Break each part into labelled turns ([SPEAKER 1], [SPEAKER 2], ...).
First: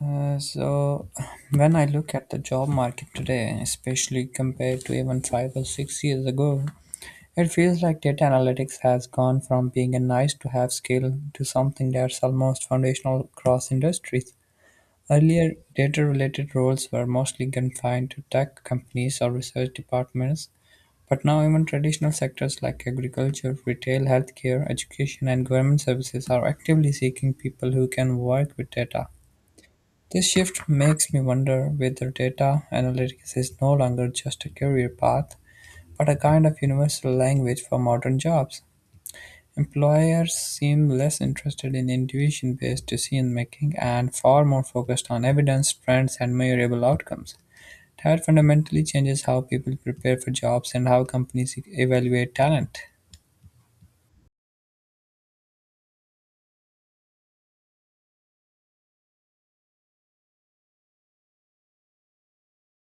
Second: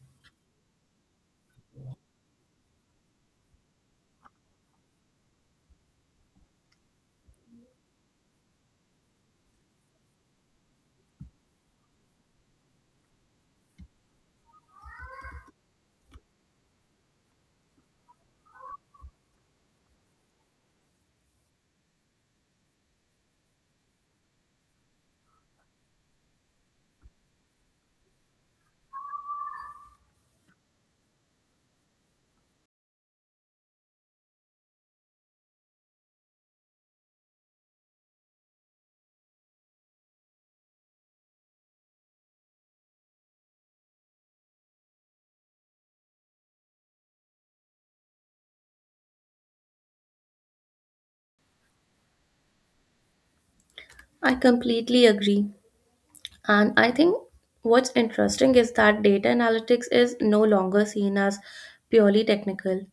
[SPEAKER 1] So when I look at the job market today, especially compared to even 5 or 6 years ago, it feels like data analytics has gone from being a nice to have skill to something that's almost foundational across industries. Earlier, data related roles were mostly confined to tech companies or research departments, but now even traditional sectors like agriculture, retail, healthcare, education, and government services are actively seeking people who can work with data. This shift makes me wonder whether data analytics is no longer just a career path, but a kind of universal language for modern jobs. Employers seem less interested in intuition based decision making and far more focused on evidence, trends, and measurable outcomes. That fundamentally changes how people prepare for jobs and how companies evaluate talent.
[SPEAKER 2] I completely agree. And I think what's interesting is that data analytics is no longer seen as purely technical.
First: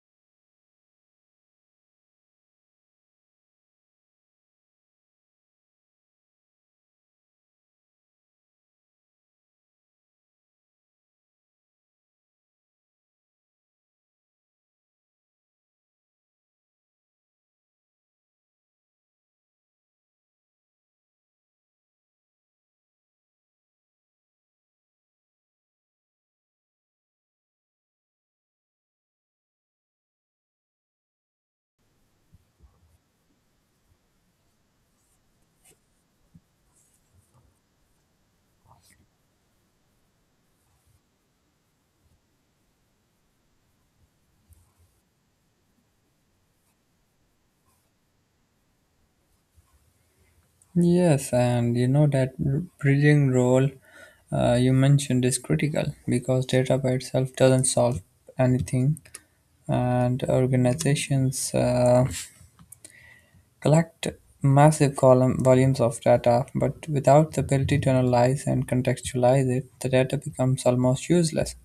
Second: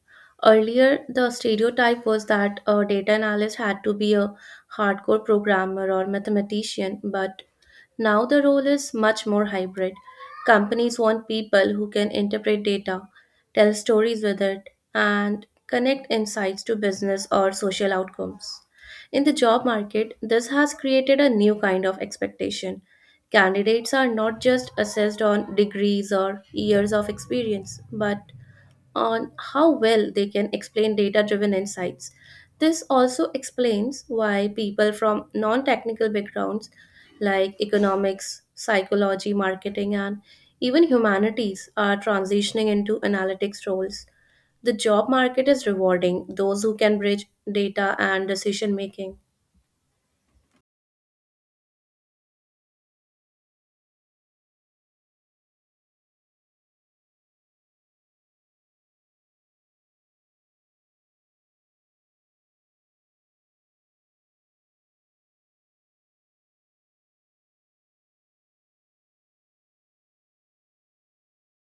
[SPEAKER 2] Earlier, the stereotype was that a data analyst had to be a hardcore programmer or mathematician, but now the role is much more hybrid. Companies want people who can interpret data, tell stories with it, and connect insights to business or social outcomes. In the job market, this has created a new kind of expectation. Candidates are not just assessed on degrees or years of experience, but on how well they can explain data driven insights. This also explains why people from non technical backgrounds like economics, psychology, marketing, and even humanities are transitioning into analytics roles. The job market is rewarding those who can bridge data and decision making.
[SPEAKER 1] Yes, and you know that bridging role you mentioned is critical because data by itself doesn't solve anything, and organizations collect massive column volumes of data, but without the ability to analyze and contextualize it, the data becomes almost useless.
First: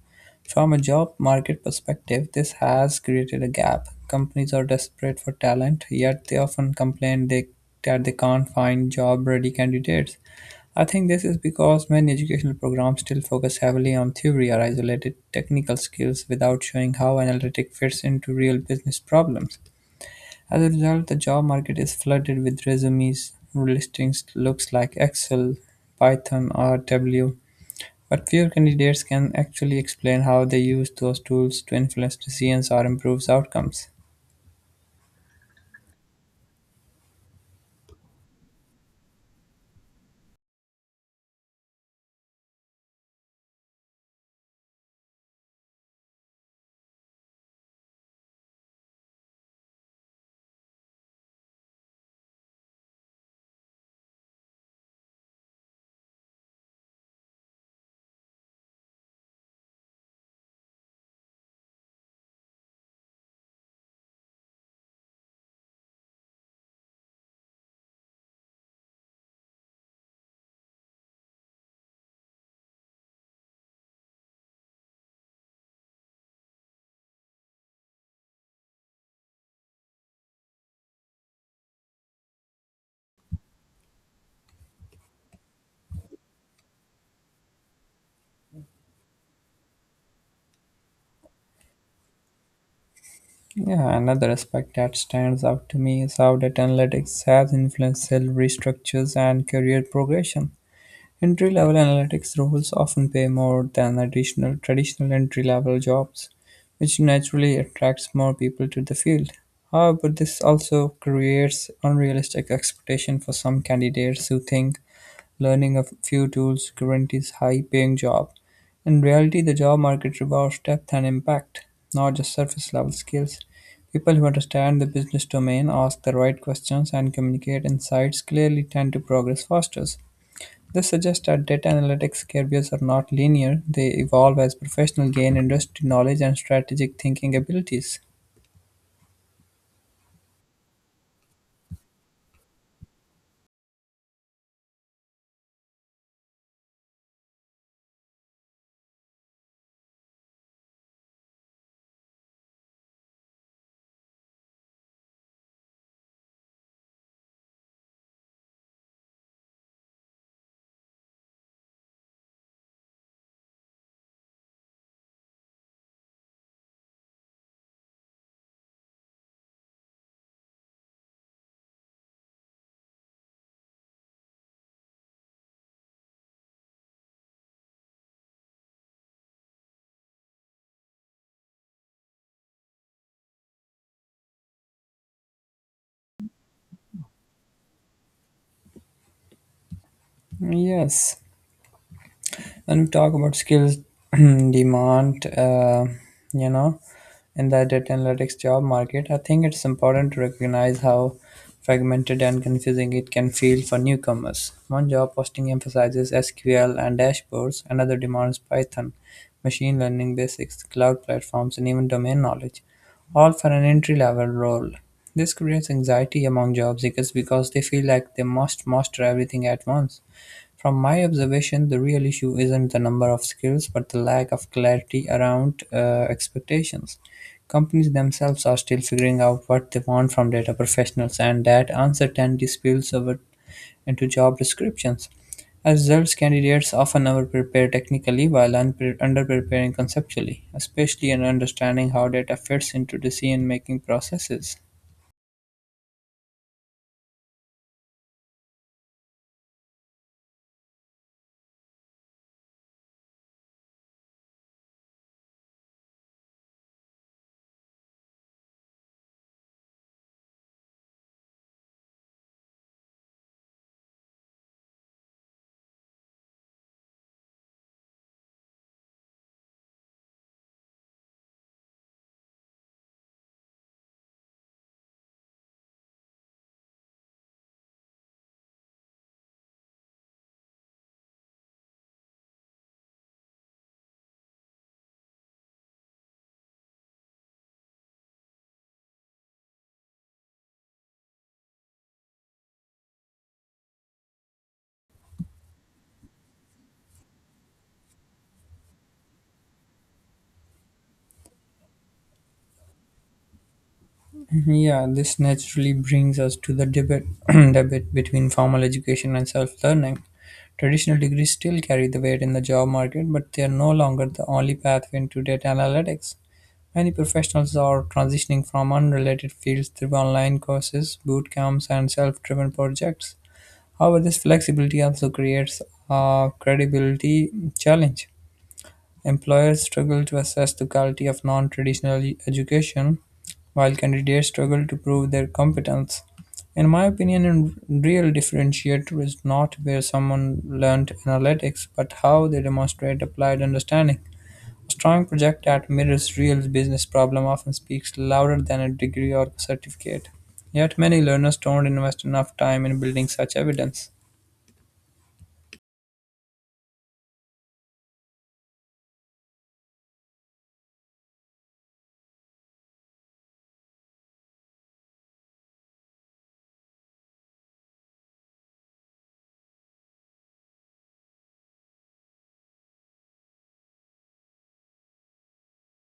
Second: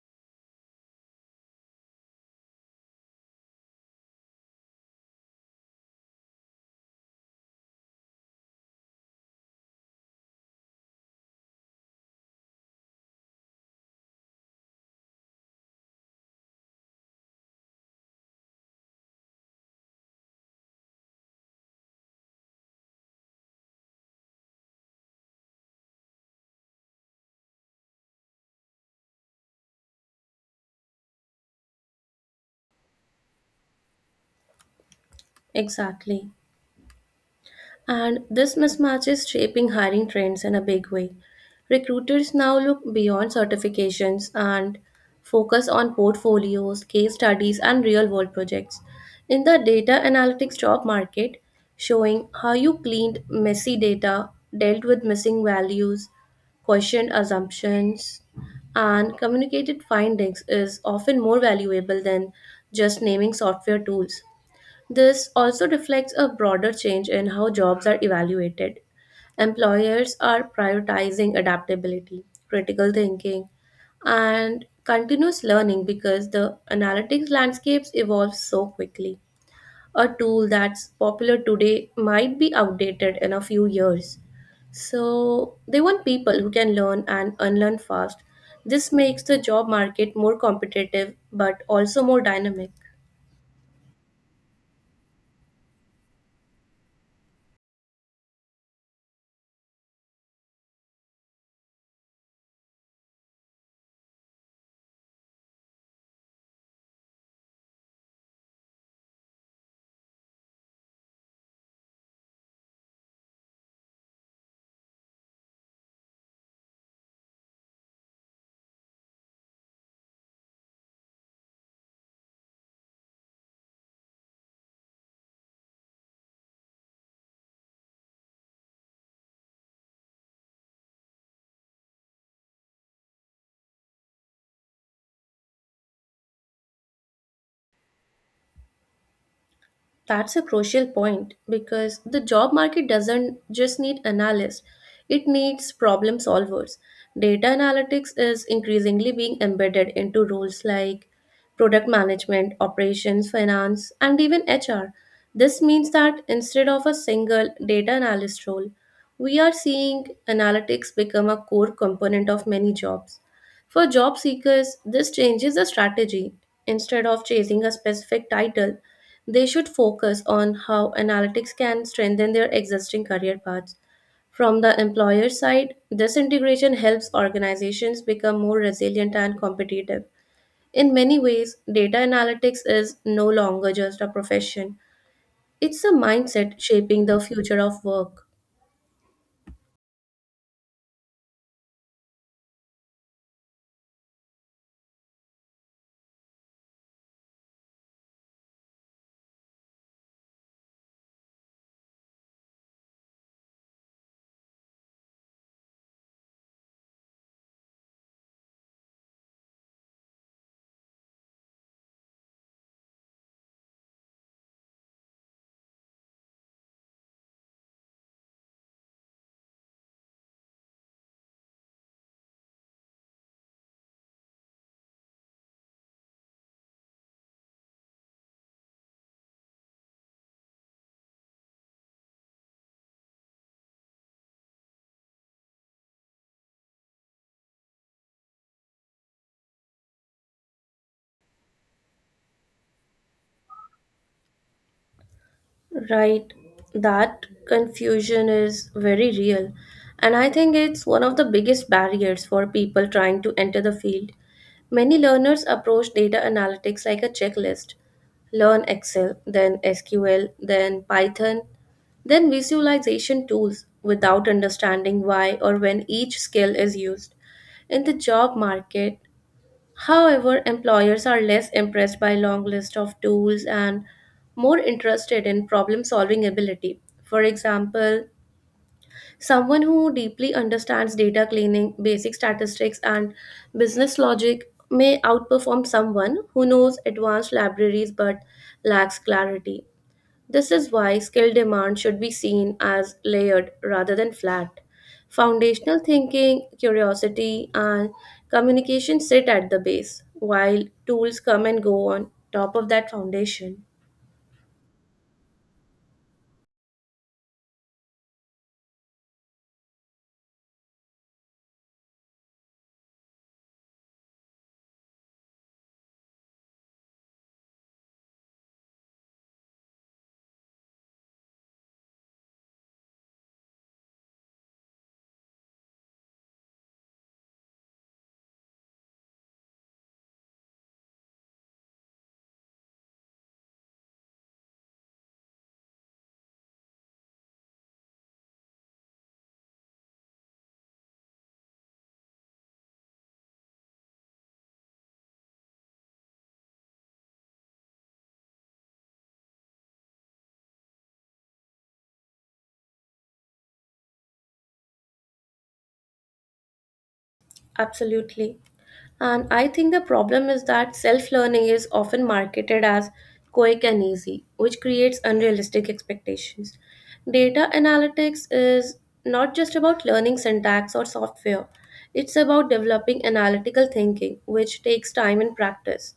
[SPEAKER 1] From a job market perspective, this has created a gap. Companies are desperate for talent, yet they often complain that they can't find job ready candidates. I think this is because many educational programs still focus heavily on theory or isolated technical skills without showing how analytic fits into real business problems. As a result, the job market is flooded with resumes listings looks like Excel, Python, or Tableau, but few candidates can actually explain how they use those tools to influence decisions or improve outcomes.
[SPEAKER 2] Exactly. And this mismatch is shaping hiring trends in a big way. Recruiters now look beyond certifications and focus on portfolios, case studies, and real world projects. In the data analytics job market, showing how you cleaned messy data, dealt with missing values, questioned assumptions, and communicated findings is often more valuable than just naming software tools. This also reflects a broader change in how jobs are evaluated. Employers are prioritizing adaptability, critical thinking, and continuous learning because the analytics landscapes evolve so quickly. A tool that's popular today might be outdated in a few years. So, they want people who can learn and unlearn fast. This makes the job market more competitive but also more dynamic.
[SPEAKER 1] Yeah, another aspect that stands out to me is how data analytics has influenced salary structures and career progression. Entry-level analytics roles often pay more than additional traditional entry-level jobs, which naturally attracts more people to the field. However, this also creates unrealistic expectation for some candidates who think learning a few tools guarantees high-paying job. In reality, the job market rewards depth and impact, not just surface-level skills. People who understand the business domain, ask the right questions, and communicate insights clearly tend to progress faster. This suggests that data analytics careers are not linear, they evolve as professionals gain industry knowledge and strategic thinking abilities.
[SPEAKER 2] That's a crucial point because the job market doesn't just need analysts, it needs problem solvers. Data analytics is increasingly being embedded into roles like product management, operations, finance, and even HR. This means that instead of a single data analyst role, we are seeing analytics become a core component of many jobs. For job seekers, this changes the strategy. Instead of chasing a specific title, they should focus on how analytics can strengthen their existing career paths. From the employer side, this integration helps organizations become more resilient and competitive. In many ways, data analytics is no longer just a profession, it's a mindset shaping the future of work.
[SPEAKER 1] Yes. When we talk about skills demand, you know in the data analytics job market, I think it's important to recognize how fragmented and confusing it can feel for newcomers. One job posting emphasizes SQL and dashboards, another demands Python, machine learning basics, cloud platforms, and even domain knowledge, all for an entry level role. This creates anxiety among job seekers because they feel like they must master everything at once. From my observation, the real issue isn't the number of skills, but the lack of clarity around expectations. Companies themselves are still figuring out what they want from data professionals, and that uncertainty spills over into job descriptions. As results, candidates often overprepare technically while underpreparing conceptually, especially in understanding how data fits into decision-making processes.
[SPEAKER 2] Right, that confusion is very real. And I think it's one of the biggest barriers for people trying to enter the field. Many learners approach data analytics like a checklist: learn Excel, then SQL, then Python, then visualization tools without understanding why or when each skill is used. In the job market, however, employers are less impressed by long list of tools and more interested in problem solving ability. For example, someone who deeply understands data cleaning, basic statistics, and business logic may outperform someone who knows advanced libraries but lacks clarity. This is why skill demand should be seen as layered rather than flat. Foundational thinking, curiosity, and communication sit at the base, while tools come and go on top of that foundation.
[SPEAKER 1] Mm-hmm. Yeah, this naturally brings us to the debate between formal education and self learning. Traditional degrees still carry the weight in the job market, but they are no longer the only pathway into data analytics. Many professionals are transitioning from unrelated fields through online courses, boot camps, and self driven projects. However, this flexibility also creates a credibility challenge. Employers struggle to assess the quality of non-traditional education, while candidates struggle to prove their competence. In my opinion, a real differentiator is not where someone learned analytics, but how they demonstrate applied understanding. A strong project that mirrors real business problem often speaks louder than a degree or certificate. Yet many learners don't invest enough time in building such evidence.
[SPEAKER 2] Absolutely. And I think the problem is that self learning is often marketed as quick and easy, which creates unrealistic expectations. Data analytics is not just about learning syntax or software, it's about developing analytical thinking, which takes time and practice.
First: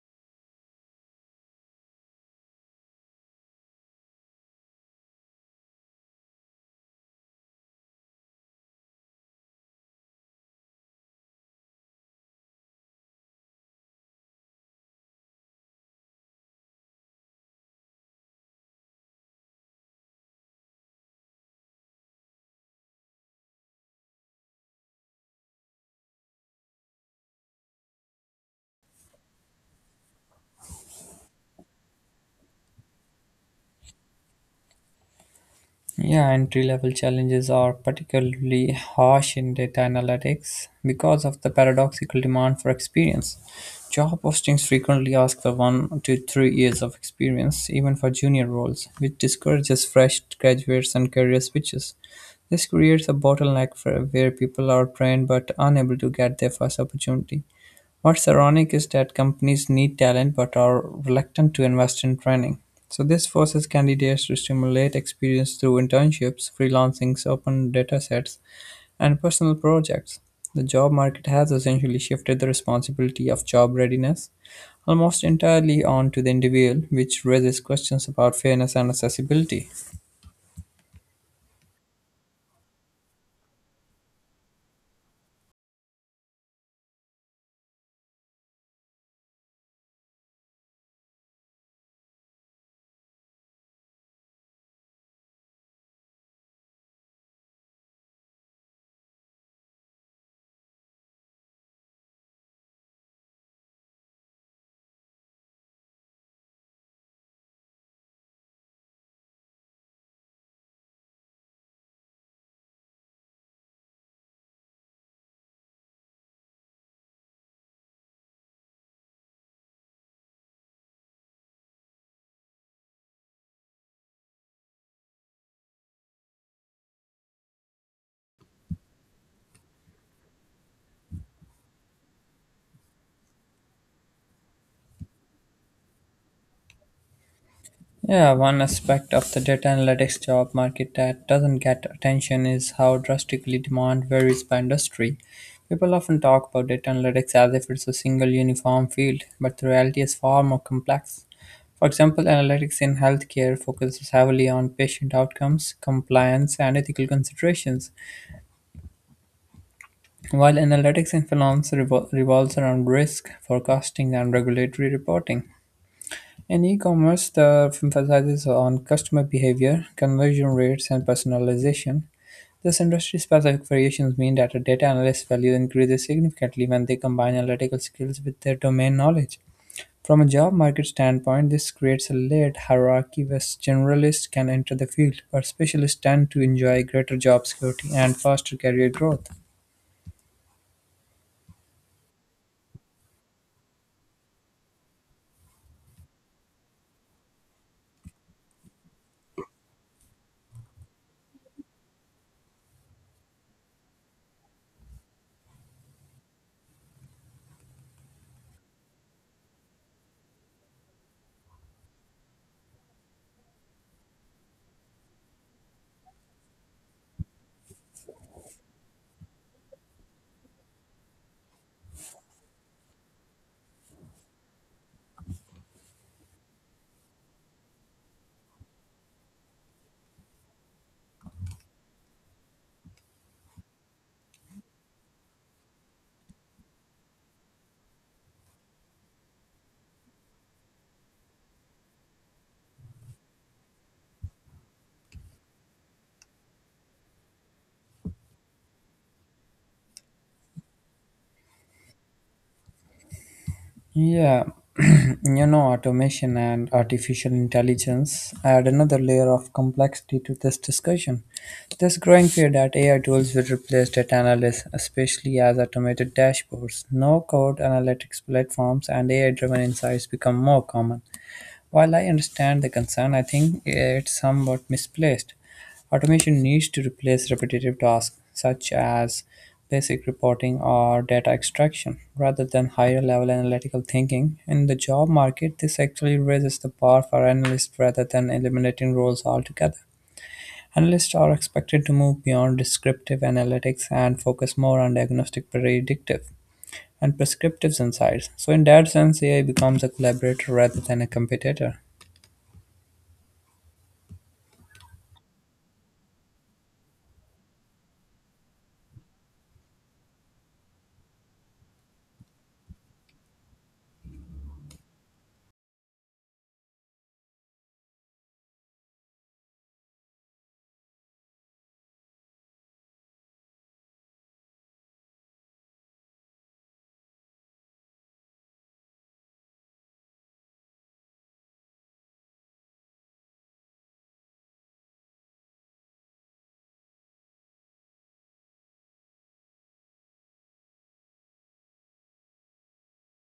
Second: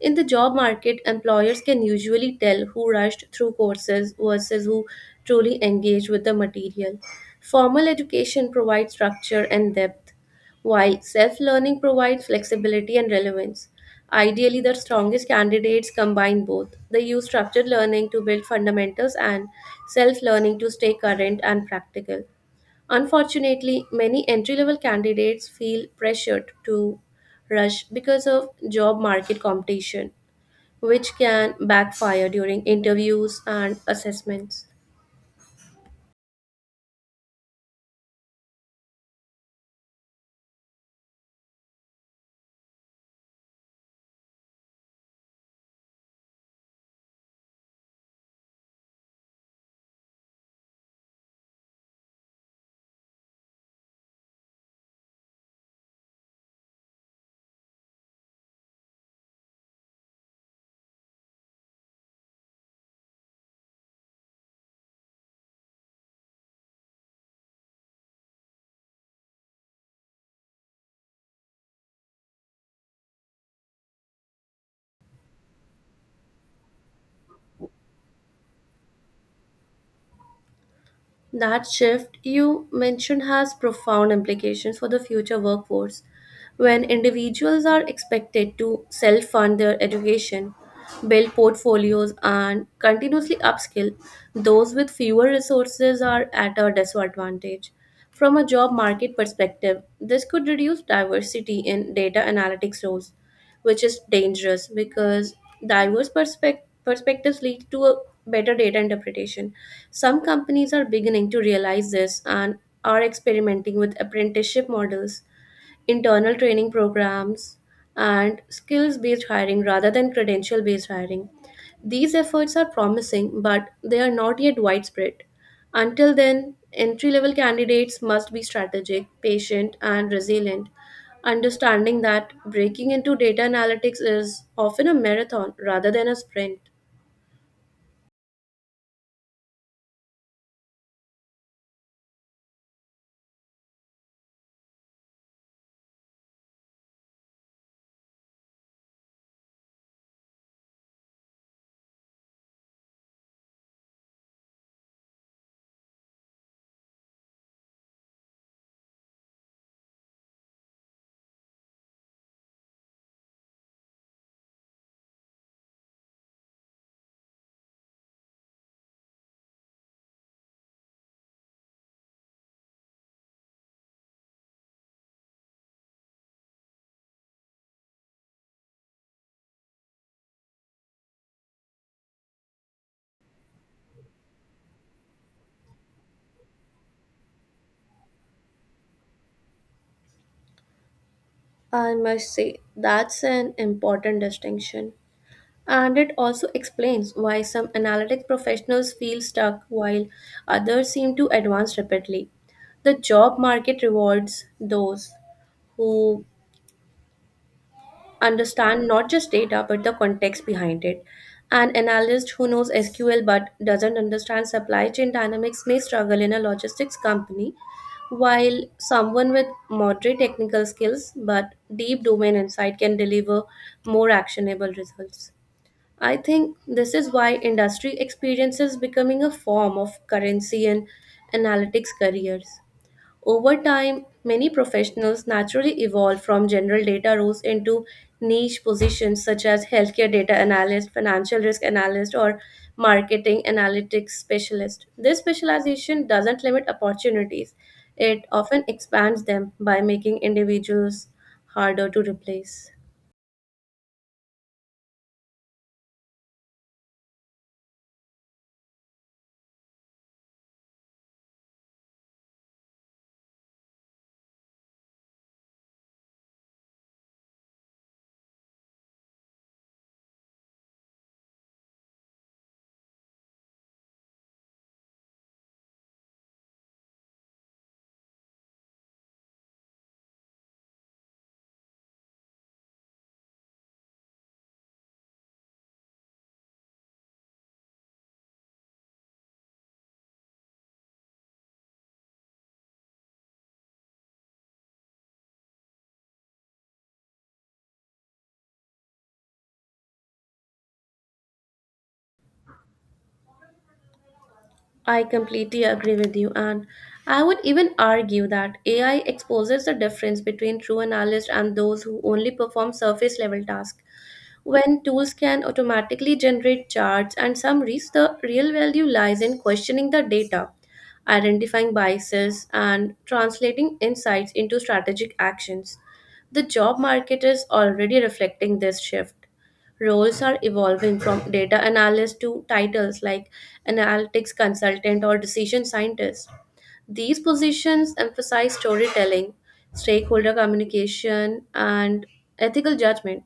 [SPEAKER 2] In the job market, employers can usually tell who rushed through courses versus who truly engaged with the material. Formal education provides structure and depth why self learning provides flexibility and relevance. Ideally, the strongest candidates combine both. They use structured learning to build fundamentals and self learning to stay current and practical. Unfortunately, many entry level candidates feel pressured to rush because of job market competition, which can backfire during interviews and assessments.
[SPEAKER 1] Yeah, entry level challenges are particularly harsh in data analytics because of the paradoxical demand for experience. Job postings frequently ask for 1 to 3 years of experience, even for junior roles, which discourages fresh graduates and career switches. This creates a bottleneck for where people are trained but unable to get their first opportunity. What's ironic is that companies need talent but are reluctant to invest in training. So, this forces candidates to stimulate experience through internships, freelancings, open data sets, and personal projects. The job market has essentially shifted the responsibility of job readiness almost entirely onto the individual, which raises questions about fairness and accessibility.
[SPEAKER 2] That shift you mentioned has profound implications for the future workforce. When individuals are expected to self fund their education, build portfolios, and continuously upskill, those with fewer resources are at a disadvantage. From a job market perspective, this could reduce diversity in data analytics roles, which is dangerous because diverse perspectives lead to a better data interpretation. Some companies are beginning to realize this and are experimenting with apprenticeship models, internal training programs, and skills based hiring rather than credential based hiring. These efforts are promising, but they are not yet widespread. Until then, entry level candidates must be strategic, patient, and resilient, understanding that breaking into data analytics is often a marathon rather than a sprint.
[SPEAKER 1] Yeah, one aspect of the data analytics job market that doesn't get attention is how drastically demand varies by industry. People often talk about data analytics as if it's a single uniform field, but the reality is far more complex. For example, analytics in healthcare focuses heavily on patient outcomes, compliance, and ethical considerations, while analytics in finance revolves around risk, forecasting, and regulatory reporting. In e-commerce, the emphasizes on customer behavior, conversion rates, and personalization. These industry-specific variations mean that a data analyst's value increases significantly when they combine analytical skills with their domain knowledge. From a job market standpoint, this creates a layered hierarchy where generalists can enter the field, but specialists tend to enjoy greater job security and faster career growth.
[SPEAKER 2] I must say, that's an important distinction. And it also explains why some analytics professionals feel stuck while others seem to advance rapidly. The job market rewards those who understand not just data but the context behind it. An analyst who knows SQL but doesn't understand supply chain dynamics may struggle in a logistics company, while someone with moderate technical skills but deep domain insight can deliver more actionable results. I think this is why industry experience is becoming a form of currency in analytics careers. Over time, many professionals naturally evolve from general data roles into niche positions such as healthcare data analyst, financial risk analyst, or marketing analytics specialist. This specialization doesn't limit opportunities, it often expands them by making individuals harder to replace.
[SPEAKER 1] Yeah, you know, automation and artificial intelligence add another layer of complexity to this discussion. There's growing fear that AI tools will replace data analysts, especially as automated dashboards, no code analytics platforms, and AI driven insights become more common. While I understand the concern, I think it's somewhat misplaced. Automation needs to replace repetitive tasks such as basic reporting or data extraction rather than higher level analytical thinking. In the job market, this actually raises the bar for analysts rather than eliminating roles altogether. Analysts are expected to move beyond descriptive analytics and focus more on diagnostic predictive and prescriptive insights. So, in that sense, AI becomes a collaborator rather than a competitor.
[SPEAKER 2] I completely agree with you, and I would even argue that AI exposes the difference between true analysts and those who only perform surface level tasks. When tools can automatically generate charts and summaries, the real value lies in questioning the data, identifying biases, and translating insights into strategic actions. The job market is already reflecting this shift. Roles are evolving from data analyst to titles like analytics consultant or decision scientist. These positions emphasize storytelling, stakeholder communication, and ethical judgment.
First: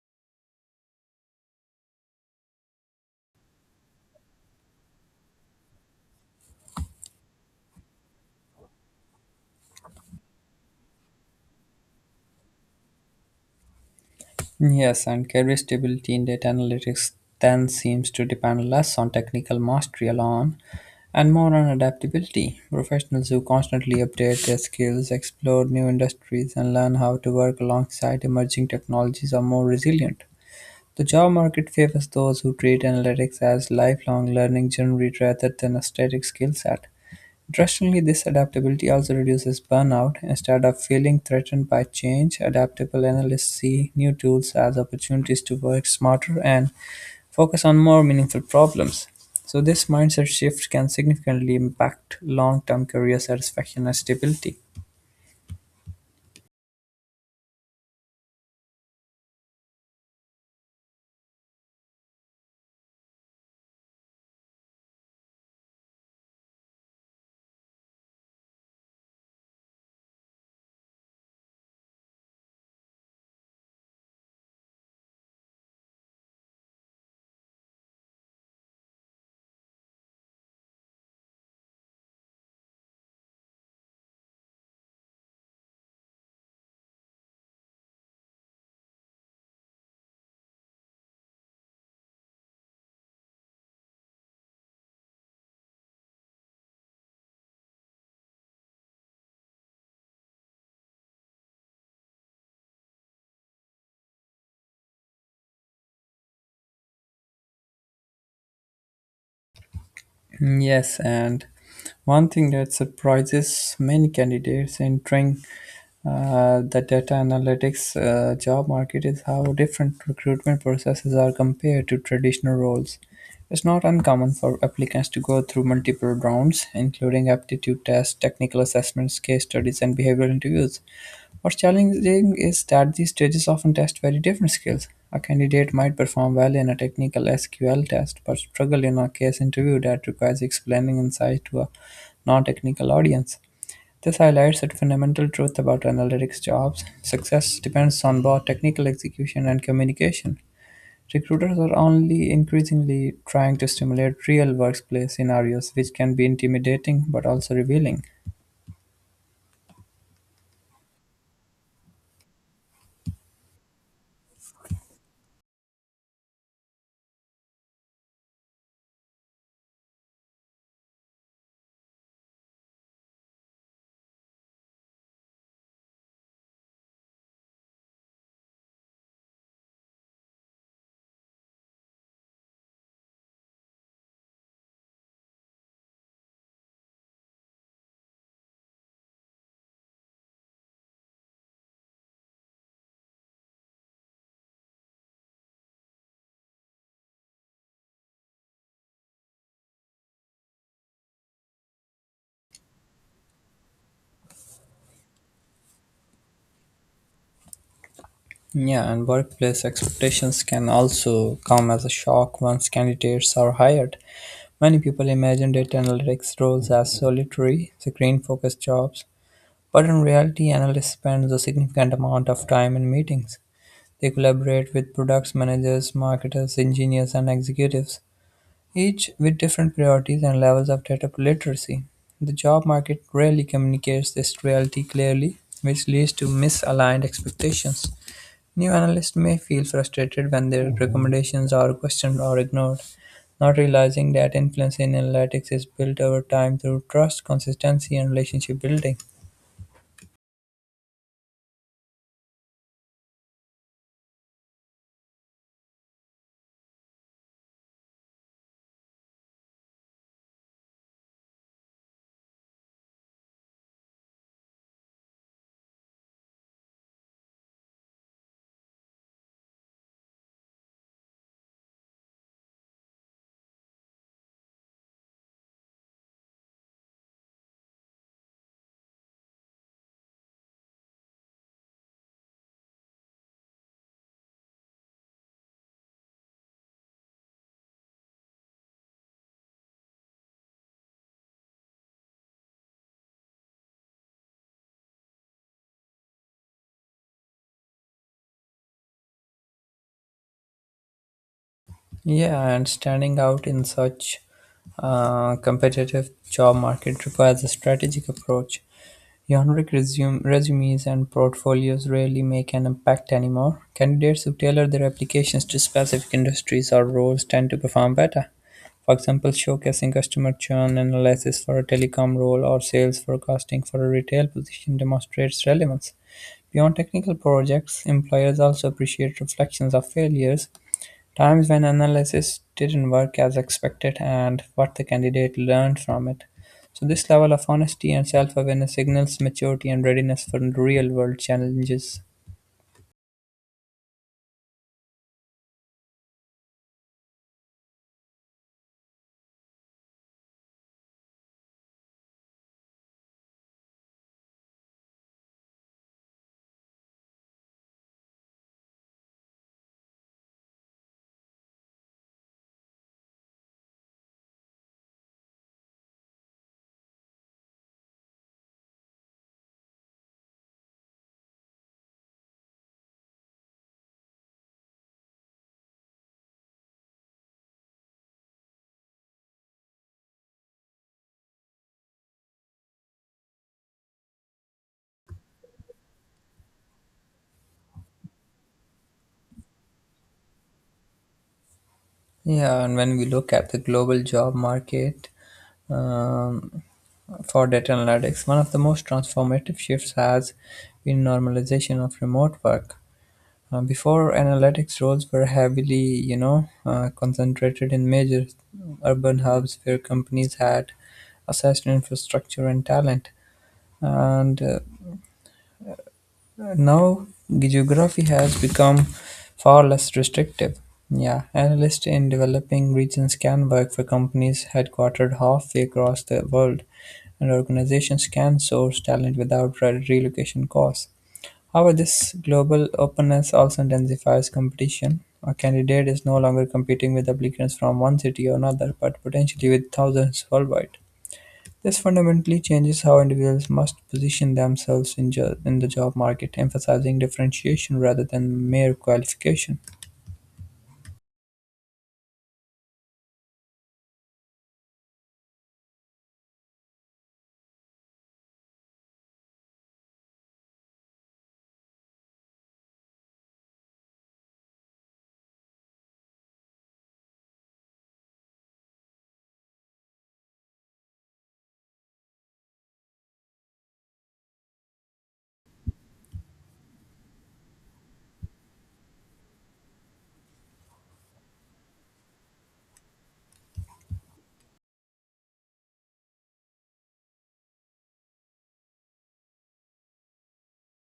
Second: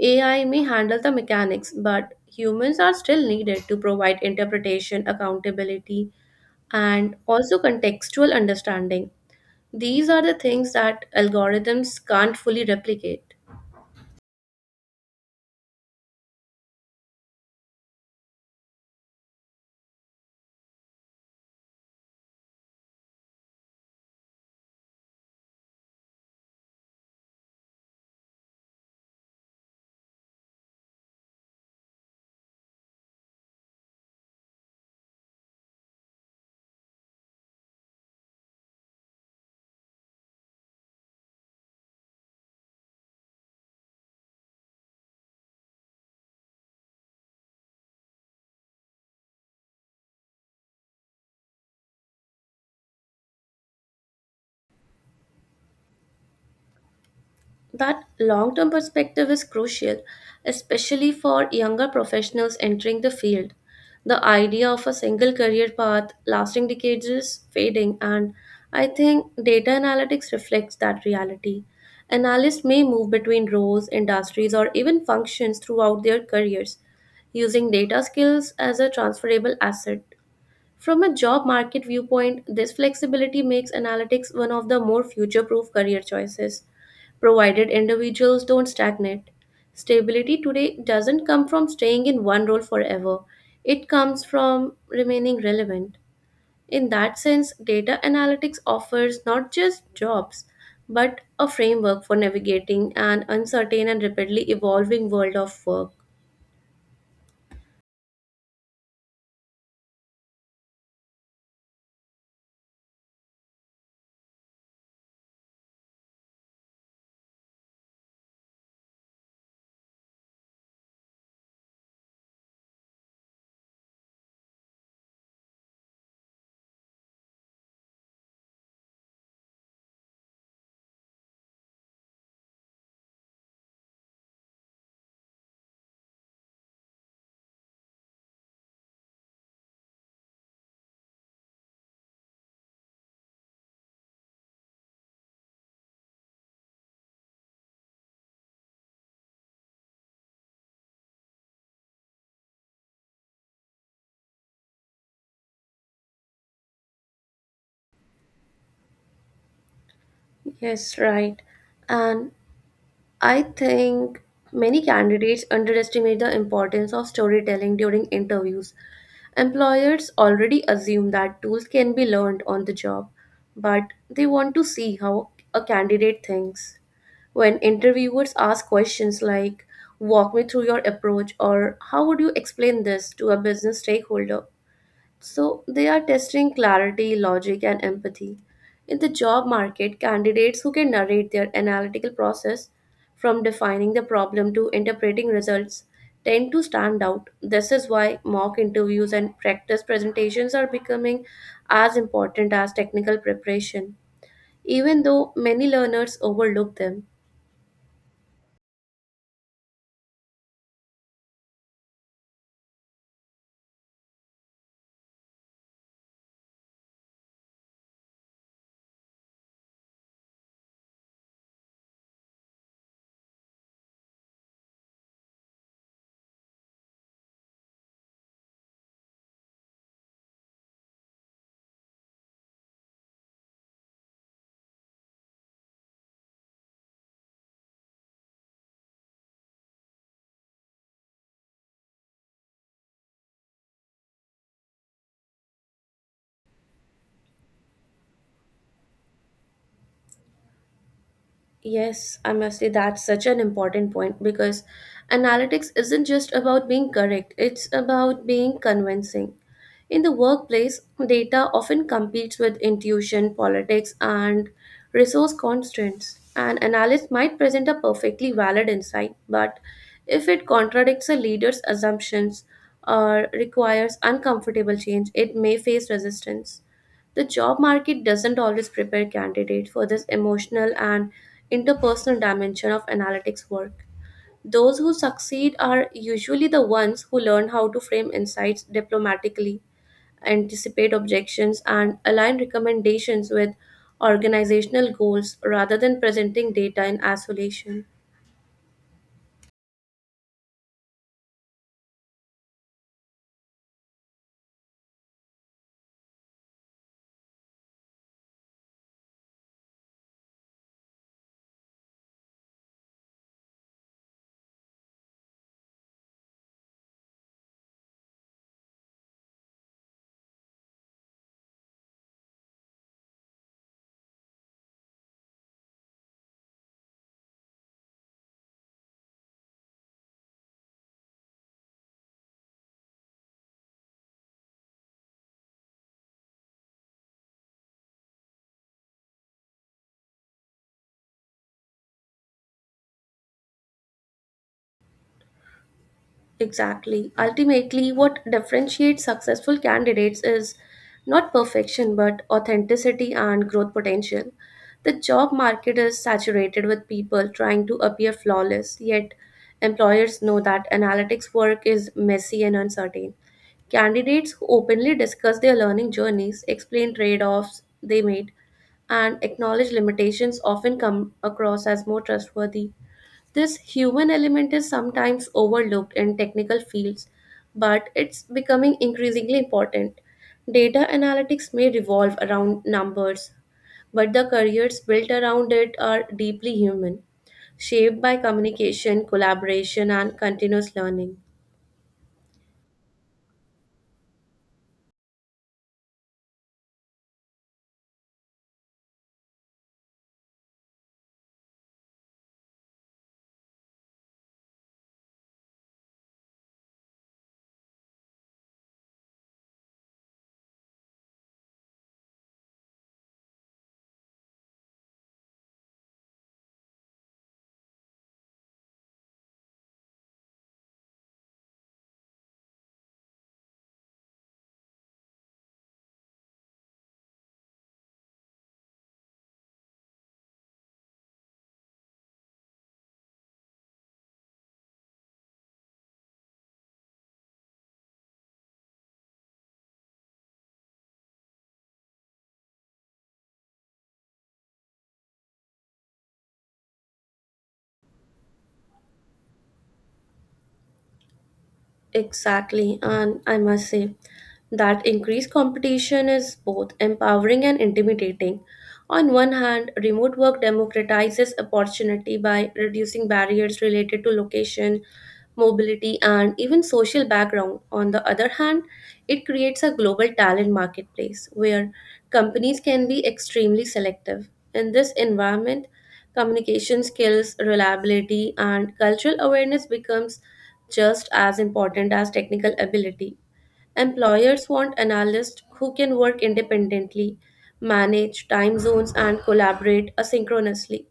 [SPEAKER 2] AI may handle the mechanics, but humans are still needed to provide interpretation, accountability, and also contextual understanding. These are the things that algorithms can't fully replicate.
[SPEAKER 1] Yes, and career stability in data analytics then seems to depend less on technical mastery alone and more on adaptability. Professionals who constantly update their skills, explore new industries, and learn how to work alongside emerging technologies are more resilient. The job market favors those who treat analytics as lifelong learning journey rather than a static skill set. Interestingly, this adaptability also reduces burnout. Instead of feeling threatened by change, adaptable analysts see new tools as opportunities to work smarter and focus on more meaningful problems. So, this mindset shift can significantly impact long term career satisfaction and stability.
[SPEAKER 2] That long term perspective is crucial, especially for younger professionals entering the field. The idea of a single career path lasting decades is fading, and I think data analytics reflects that reality. Analysts may move between roles, industries, or even functions throughout their careers, using data skills as a transferable asset. From a job market viewpoint, this flexibility makes analytics one of the more future proof career choices, provided individuals don't stagnate. Stability today doesn't come from staying in one role forever, it comes from remaining relevant. In that sense, data analytics offers not just jobs, but a framework for navigating an uncertain and rapidly evolving world of work.
[SPEAKER 1] Yes, and one thing that surprises many candidates entering the data analytics job market is how different recruitment processes are compared to traditional roles. It's not uncommon for applicants to go through multiple rounds, including aptitude tests, technical assessments, case studies, and behavioral interviews. What's challenging is that these stages often test very different skills. A candidate might perform well in a technical SQL test but struggle in a case interview that requires explaining insight to a non technical audience. This highlights a fundamental truth about analytics jobs. Success depends on both technical execution and communication. Recruiters are only increasingly trying to stimulate real workplace scenarios, which can be intimidating but also revealing.
[SPEAKER 2] Yes, right. And I think many candidates underestimate the importance of storytelling during interviews. Employers already assume that tools can be learned on the job, but they want to see how a candidate thinks. When interviewers ask questions like, "Walk me through your approach," or "How would you explain this to a business stakeholder?" So they are testing clarity, logic, and empathy. In the job market, candidates who can narrate their analytical process from defining the problem to interpreting results tend to stand out. This is why mock interviews and practice presentations are becoming as important as technical preparation, even though many learners overlook them.
[SPEAKER 1] Yeah, and workplace expectations can also come as a shock once candidates are hired. Many people imagine data analytics roles as solitary, screen focused jobs, but in reality, analysts spend a significant amount of time in meetings. They collaborate with products managers, marketers, engineers, and executives, each with different priorities and levels of data literacy. The job market rarely communicates this reality clearly, which leads to misaligned expectations. New analysts may feel frustrated when their recommendations are questioned or ignored, not realizing that influence in analytics is built over time through trust, consistency, and relationship building.
[SPEAKER 2] Yes, I must say that's such an important point because analytics isn't just about being correct, it's about being convincing. In the workplace, data often competes with intuition, politics, and resource constraints. An analyst might present a perfectly valid insight, but if it contradicts a leader's assumptions or requires uncomfortable change, it may face resistance. The job market doesn't always prepare candidates for this emotional and interpersonal dimension of analytics work. Those who succeed are usually the ones who learn how to frame insights diplomatically, anticipate objections, and align recommendations with organizational goals rather than presenting data in isolation.
[SPEAKER 1] Yeah, and standing out in such competitive job market requires a strategic approach. Resumes and portfolios rarely make an impact anymore. Candidates who tailor their applications to specific industries or roles tend to perform better. For example, showcasing customer churn analysis for a telecom role or sales forecasting for a retail position demonstrates relevance. Beyond technical projects, employers also appreciate reflections of failures. Times when analysis didn't work as expected and what the candidate learned from it. So, this level of honesty and self awareness signals maturity and readiness for real world challenges.
[SPEAKER 2] Exactly. Ultimately, what differentiates successful candidates is not perfection but authenticity and growth potential. The job market is saturated with people trying to appear flawless, yet employers know that analytics work is messy and uncertain. Candidates who openly discuss their learning journeys, explain trade offs they made, and acknowledge limitations often come across as more trustworthy. This human element is sometimes overlooked in technical fields, but it's becoming increasingly important. Data analytics may revolve around numbers, but the careers built around it are deeply human, shaped by communication, collaboration, and continuous learning.
[SPEAKER 1] Yeah, and when we look at the global job market um, for data analytics, one of the most transformative shifts has been normalization of remote work. Before analytics roles were heavily, concentrated in major urban hubs where companies had assessed infrastructure and talent. And now geography has become far less restrictive. Yeah, analysts in developing regions can work for companies headquartered halfway across the world, and organizations can source talent without relocation costs. However, this global openness also intensifies competition. A candidate is no longer competing with applicants from one city or another, but potentially with thousands worldwide. This fundamentally changes how individuals must position themselves in the job market, emphasizing differentiation rather than mere qualification.
[SPEAKER 2] Exactly, and I must say that increased competition is both empowering and intimidating. On one hand, remote work democratizes opportunity by reducing barriers related to location, mobility, and even social background. On the other hand, it creates a global talent marketplace where companies can be extremely selective. In this environment, communication skills, reliability, and cultural awareness becomes just as important as technical ability. Employers want analysts who can work independently, manage time zones, and collaborate asynchronously.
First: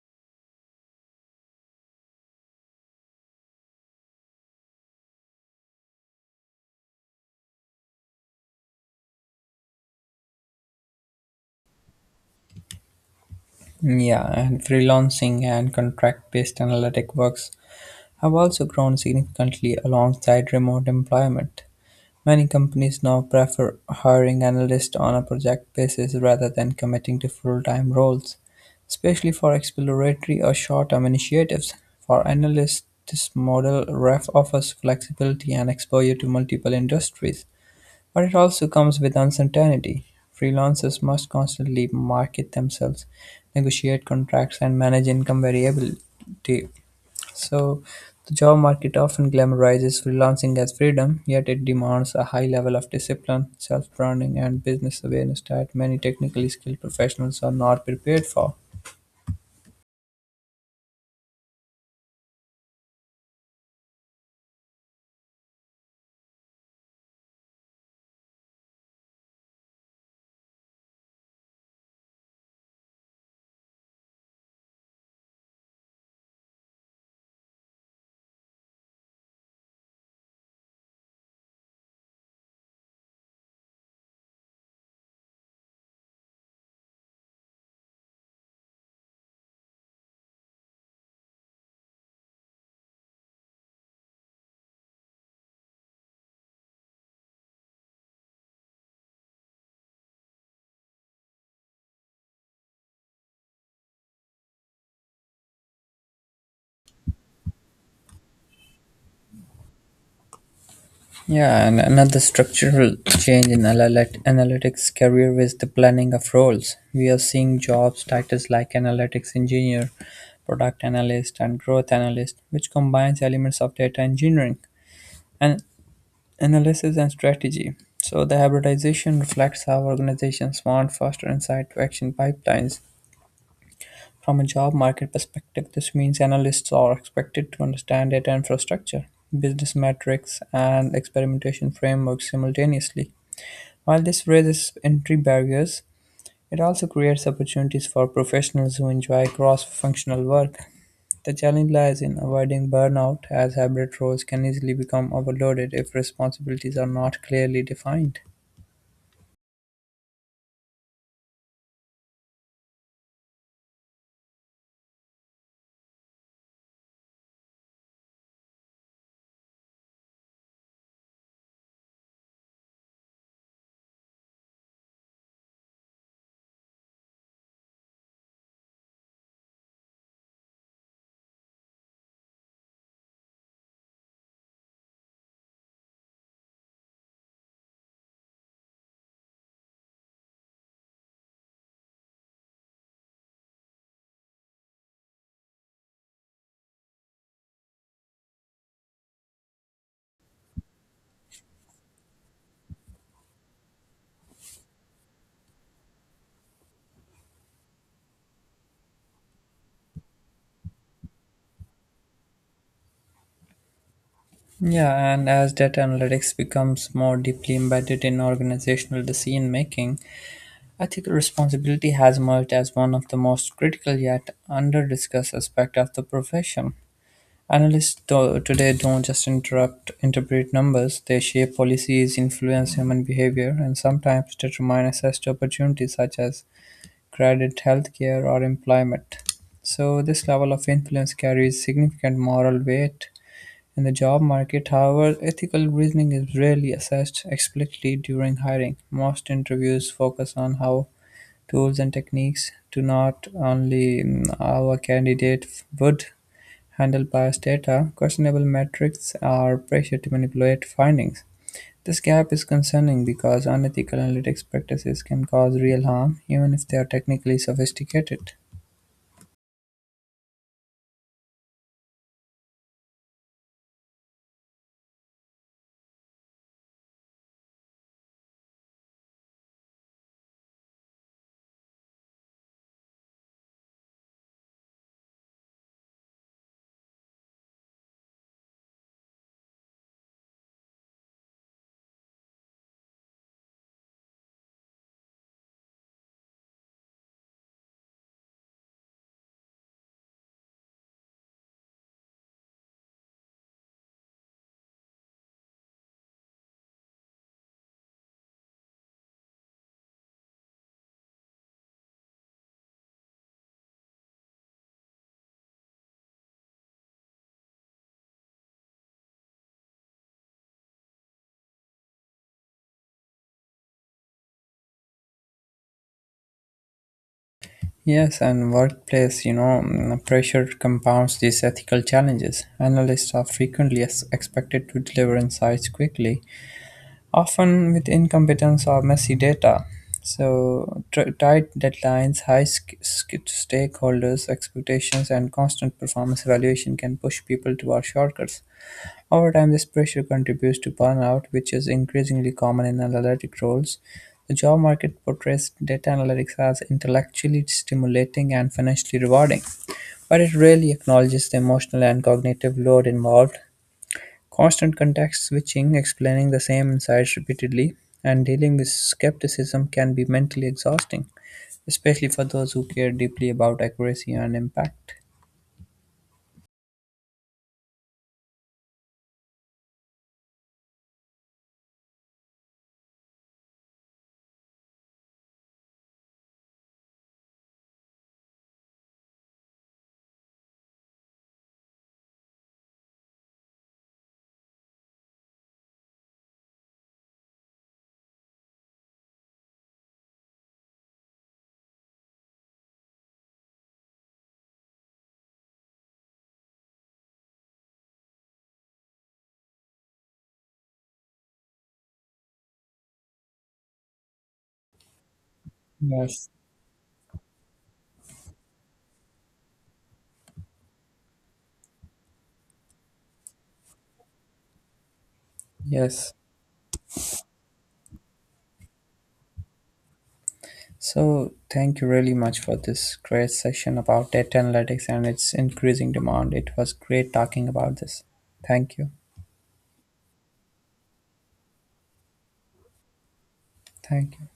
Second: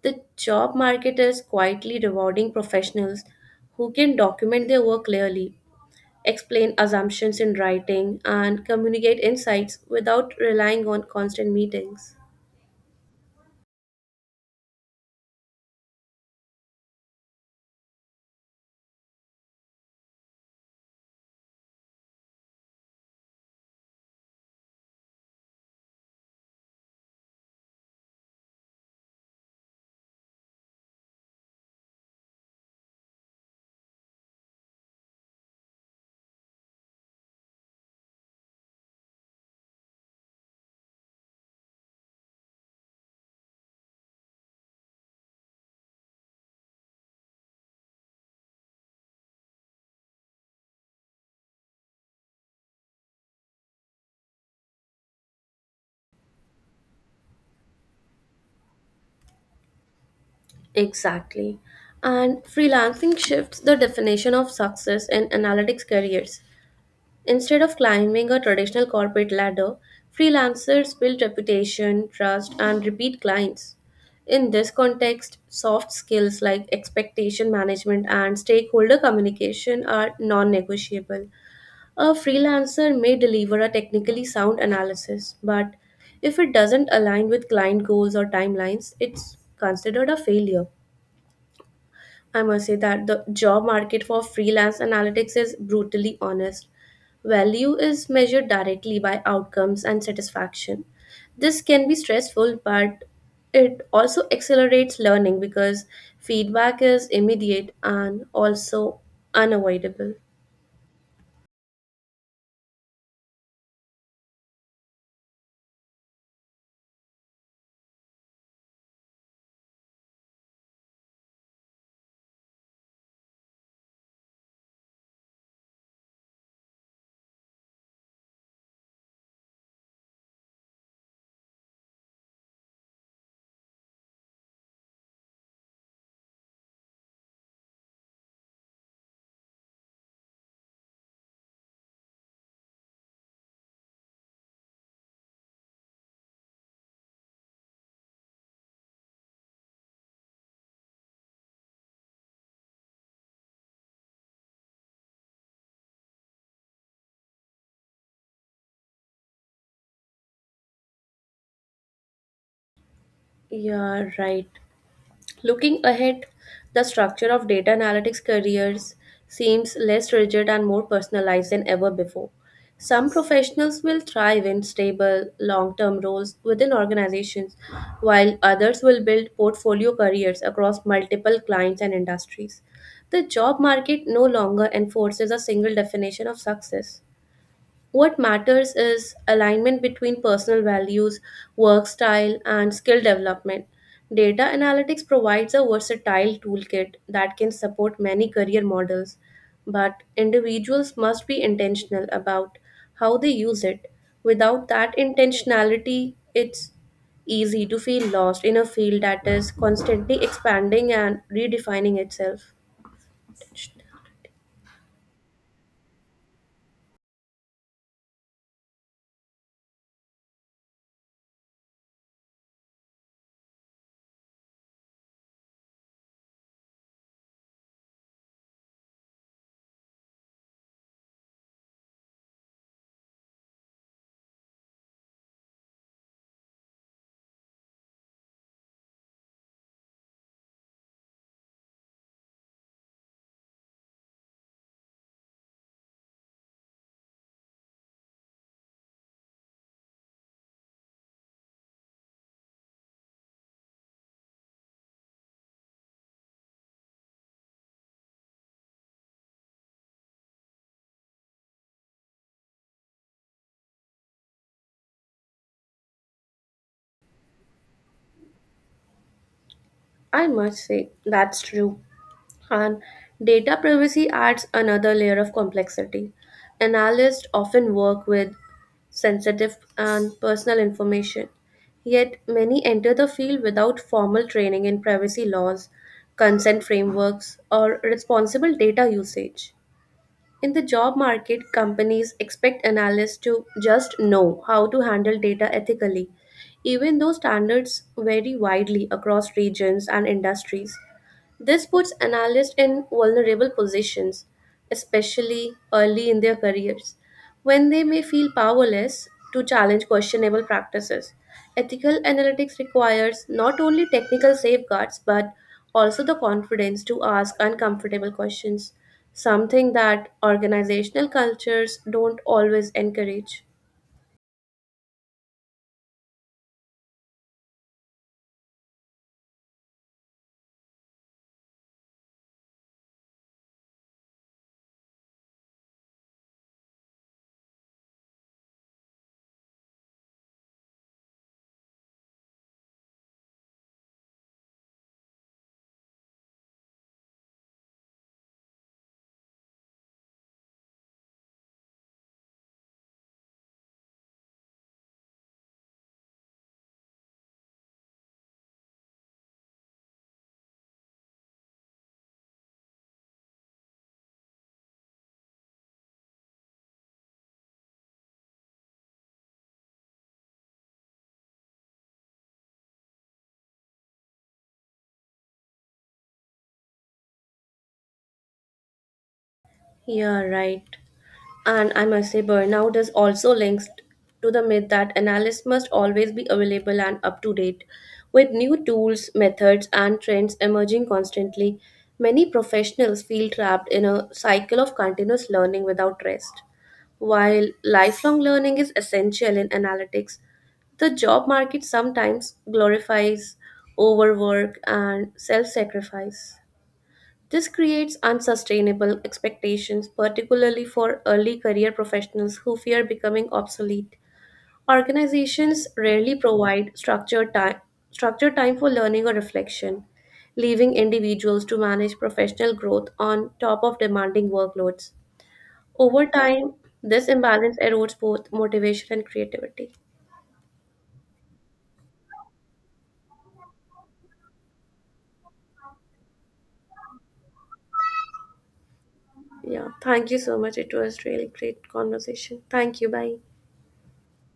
[SPEAKER 2] The job market is quietly rewarding professionals who can document their work clearly, explain assumptions in writing, and communicate insights without relying on constant meetings.
[SPEAKER 1] Yeah, and freelancing and contract based analytic works have also grown significantly alongside remote employment. Many companies now prefer hiring analysts on a project basis rather than committing to full-time roles, especially for exploratory or short-term initiatives. For analysts, this model ref offers flexibility and exposure to multiple industries, but it also comes with uncertainty. Freelancers must constantly market themselves, negotiate contracts, and manage income variability. So, the job market often glamorizes freelancing as freedom, yet it demands a high level of discipline, self branding, and business awareness that many technically skilled professionals are not prepared for.
[SPEAKER 2] Exactly. And freelancing shifts the definition of success in analytics careers. Instead of climbing a traditional corporate ladder, freelancers build reputation, trust, and repeat clients. In this context, soft skills like expectation management and stakeholder communication are non negotiable. A freelancer may deliver a technically sound analysis, but if it doesn't align with client goals or timelines, it's considered a failure. I must say that the job market for freelance analytics is brutally honest. Value is measured directly by outcomes and satisfaction. This can be stressful, but it also accelerates learning because feedback is immediate and also unavoidable.
[SPEAKER 1] Yeah, and another structural change in analytics career is the planning of roles. We are seeing jobs titles like analytics engineer, product analyst, and growth analyst, which combines elements of data engineering. And analysis and strategy. So the hybridization reflects how organizations want faster insight to action pipelines. From a job market perspective, this means analysts are expected to understand data infrastructure, business metrics, and experimentation frameworks simultaneously. While this raises entry barriers, it also creates opportunities for professionals who enjoy cross functional work. The challenge lies in avoiding burnout, as hybrid roles can easily become overloaded if responsibilities are not clearly defined.
[SPEAKER 2] Yeah, right. Looking ahead, the structure of data analytics careers seems less rigid and more personalized than ever before. Some professionals will thrive in stable, long term roles within organizations, while others will build portfolio careers across multiple clients and industries. The job market no longer enforces a single definition of success. What matters is alignment between personal values, work style, and skill development. Data analytics provides a versatile toolkit that can support many career models, but individuals must be intentional about how they use it. Without that intentionality, it's easy to feel lost in a field that is constantly expanding and redefining itself.
[SPEAKER 1] Yeah, and as data analytics becomes more deeply embedded in organizational decision making, ethical responsibility has emerged as one of the most critical yet under-discussed aspect of the profession. Analysts today don't just interrupt interpret numbers; they shape policies, influence human behavior, and sometimes determine access to opportunities such as credit, healthcare, or employment. So, this level of influence carries significant moral weight in the job market, however, ethical reasoning is rarely assessed explicitly during hiring. Most interviews focus on how tools and techniques do not only mm, how a candidate would handle biased data, questionable metrics are pressure to manipulate findings. This gap is concerning because unethical analytics practices can cause real harm, even if they are technically sophisticated.
[SPEAKER 2] I must say, that's true. And data privacy adds another layer of complexity. Analysts often work with sensitive and personal information, yet many enter the field without formal training in privacy laws, consent frameworks, or responsible data usage. In the job market, companies expect analysts to just know how to handle data ethically, even though standards vary widely across regions and industries. This puts analysts in vulnerable positions, especially early in their careers, when they may feel powerless to challenge questionable practices. Ethical analytics requires not only technical safeguards but also the confidence to ask uncomfortable questions, something that organizational cultures don't always encourage.
[SPEAKER 1] Yes, and workplace pressure compounds these ethical challenges. Analysts are frequently expected to deliver insights quickly, often with incompetence or messy data. So, tight deadlines, high stakeholders' expectations, and constant performance evaluation can push people toward shortcuts. Over time, this pressure contributes to burnout, which is increasingly common in analytic roles. The job market portrays data analytics as intellectually stimulating and financially rewarding, but it rarely acknowledges the emotional and cognitive load involved. Constant context switching, explaining the same insights repeatedly, and dealing with skepticism can be mentally exhausting, especially for those who care deeply about accuracy and impact.
[SPEAKER 2] Yeah, right. And I must say, burnout is also linked to the myth that analysts must always be available and up to date. With new tools, methods, and trends emerging constantly, many professionals feel trapped in a cycle of continuous learning without rest. While lifelong learning is essential in analytics, the job market sometimes glorifies overwork and self sacrifice. This creates unsustainable expectations, particularly for early career professionals who fear becoming obsolete. Organizations rarely
[SPEAKER 1] Yes,
[SPEAKER 2] provide structured time for learning or reflection, leaving individuals to manage professional growth on top of demanding workloads. Over
[SPEAKER 1] yes.
[SPEAKER 2] time, this imbalance erodes both motivation and creativity.
[SPEAKER 1] So, thank you really much for this great session about data analytics and its increasing demand. It was great talking about this. Thank you.
[SPEAKER 2] Yeah, thank you so much. It was really great conversation. Thank you. Bye.
[SPEAKER 1] Thank you.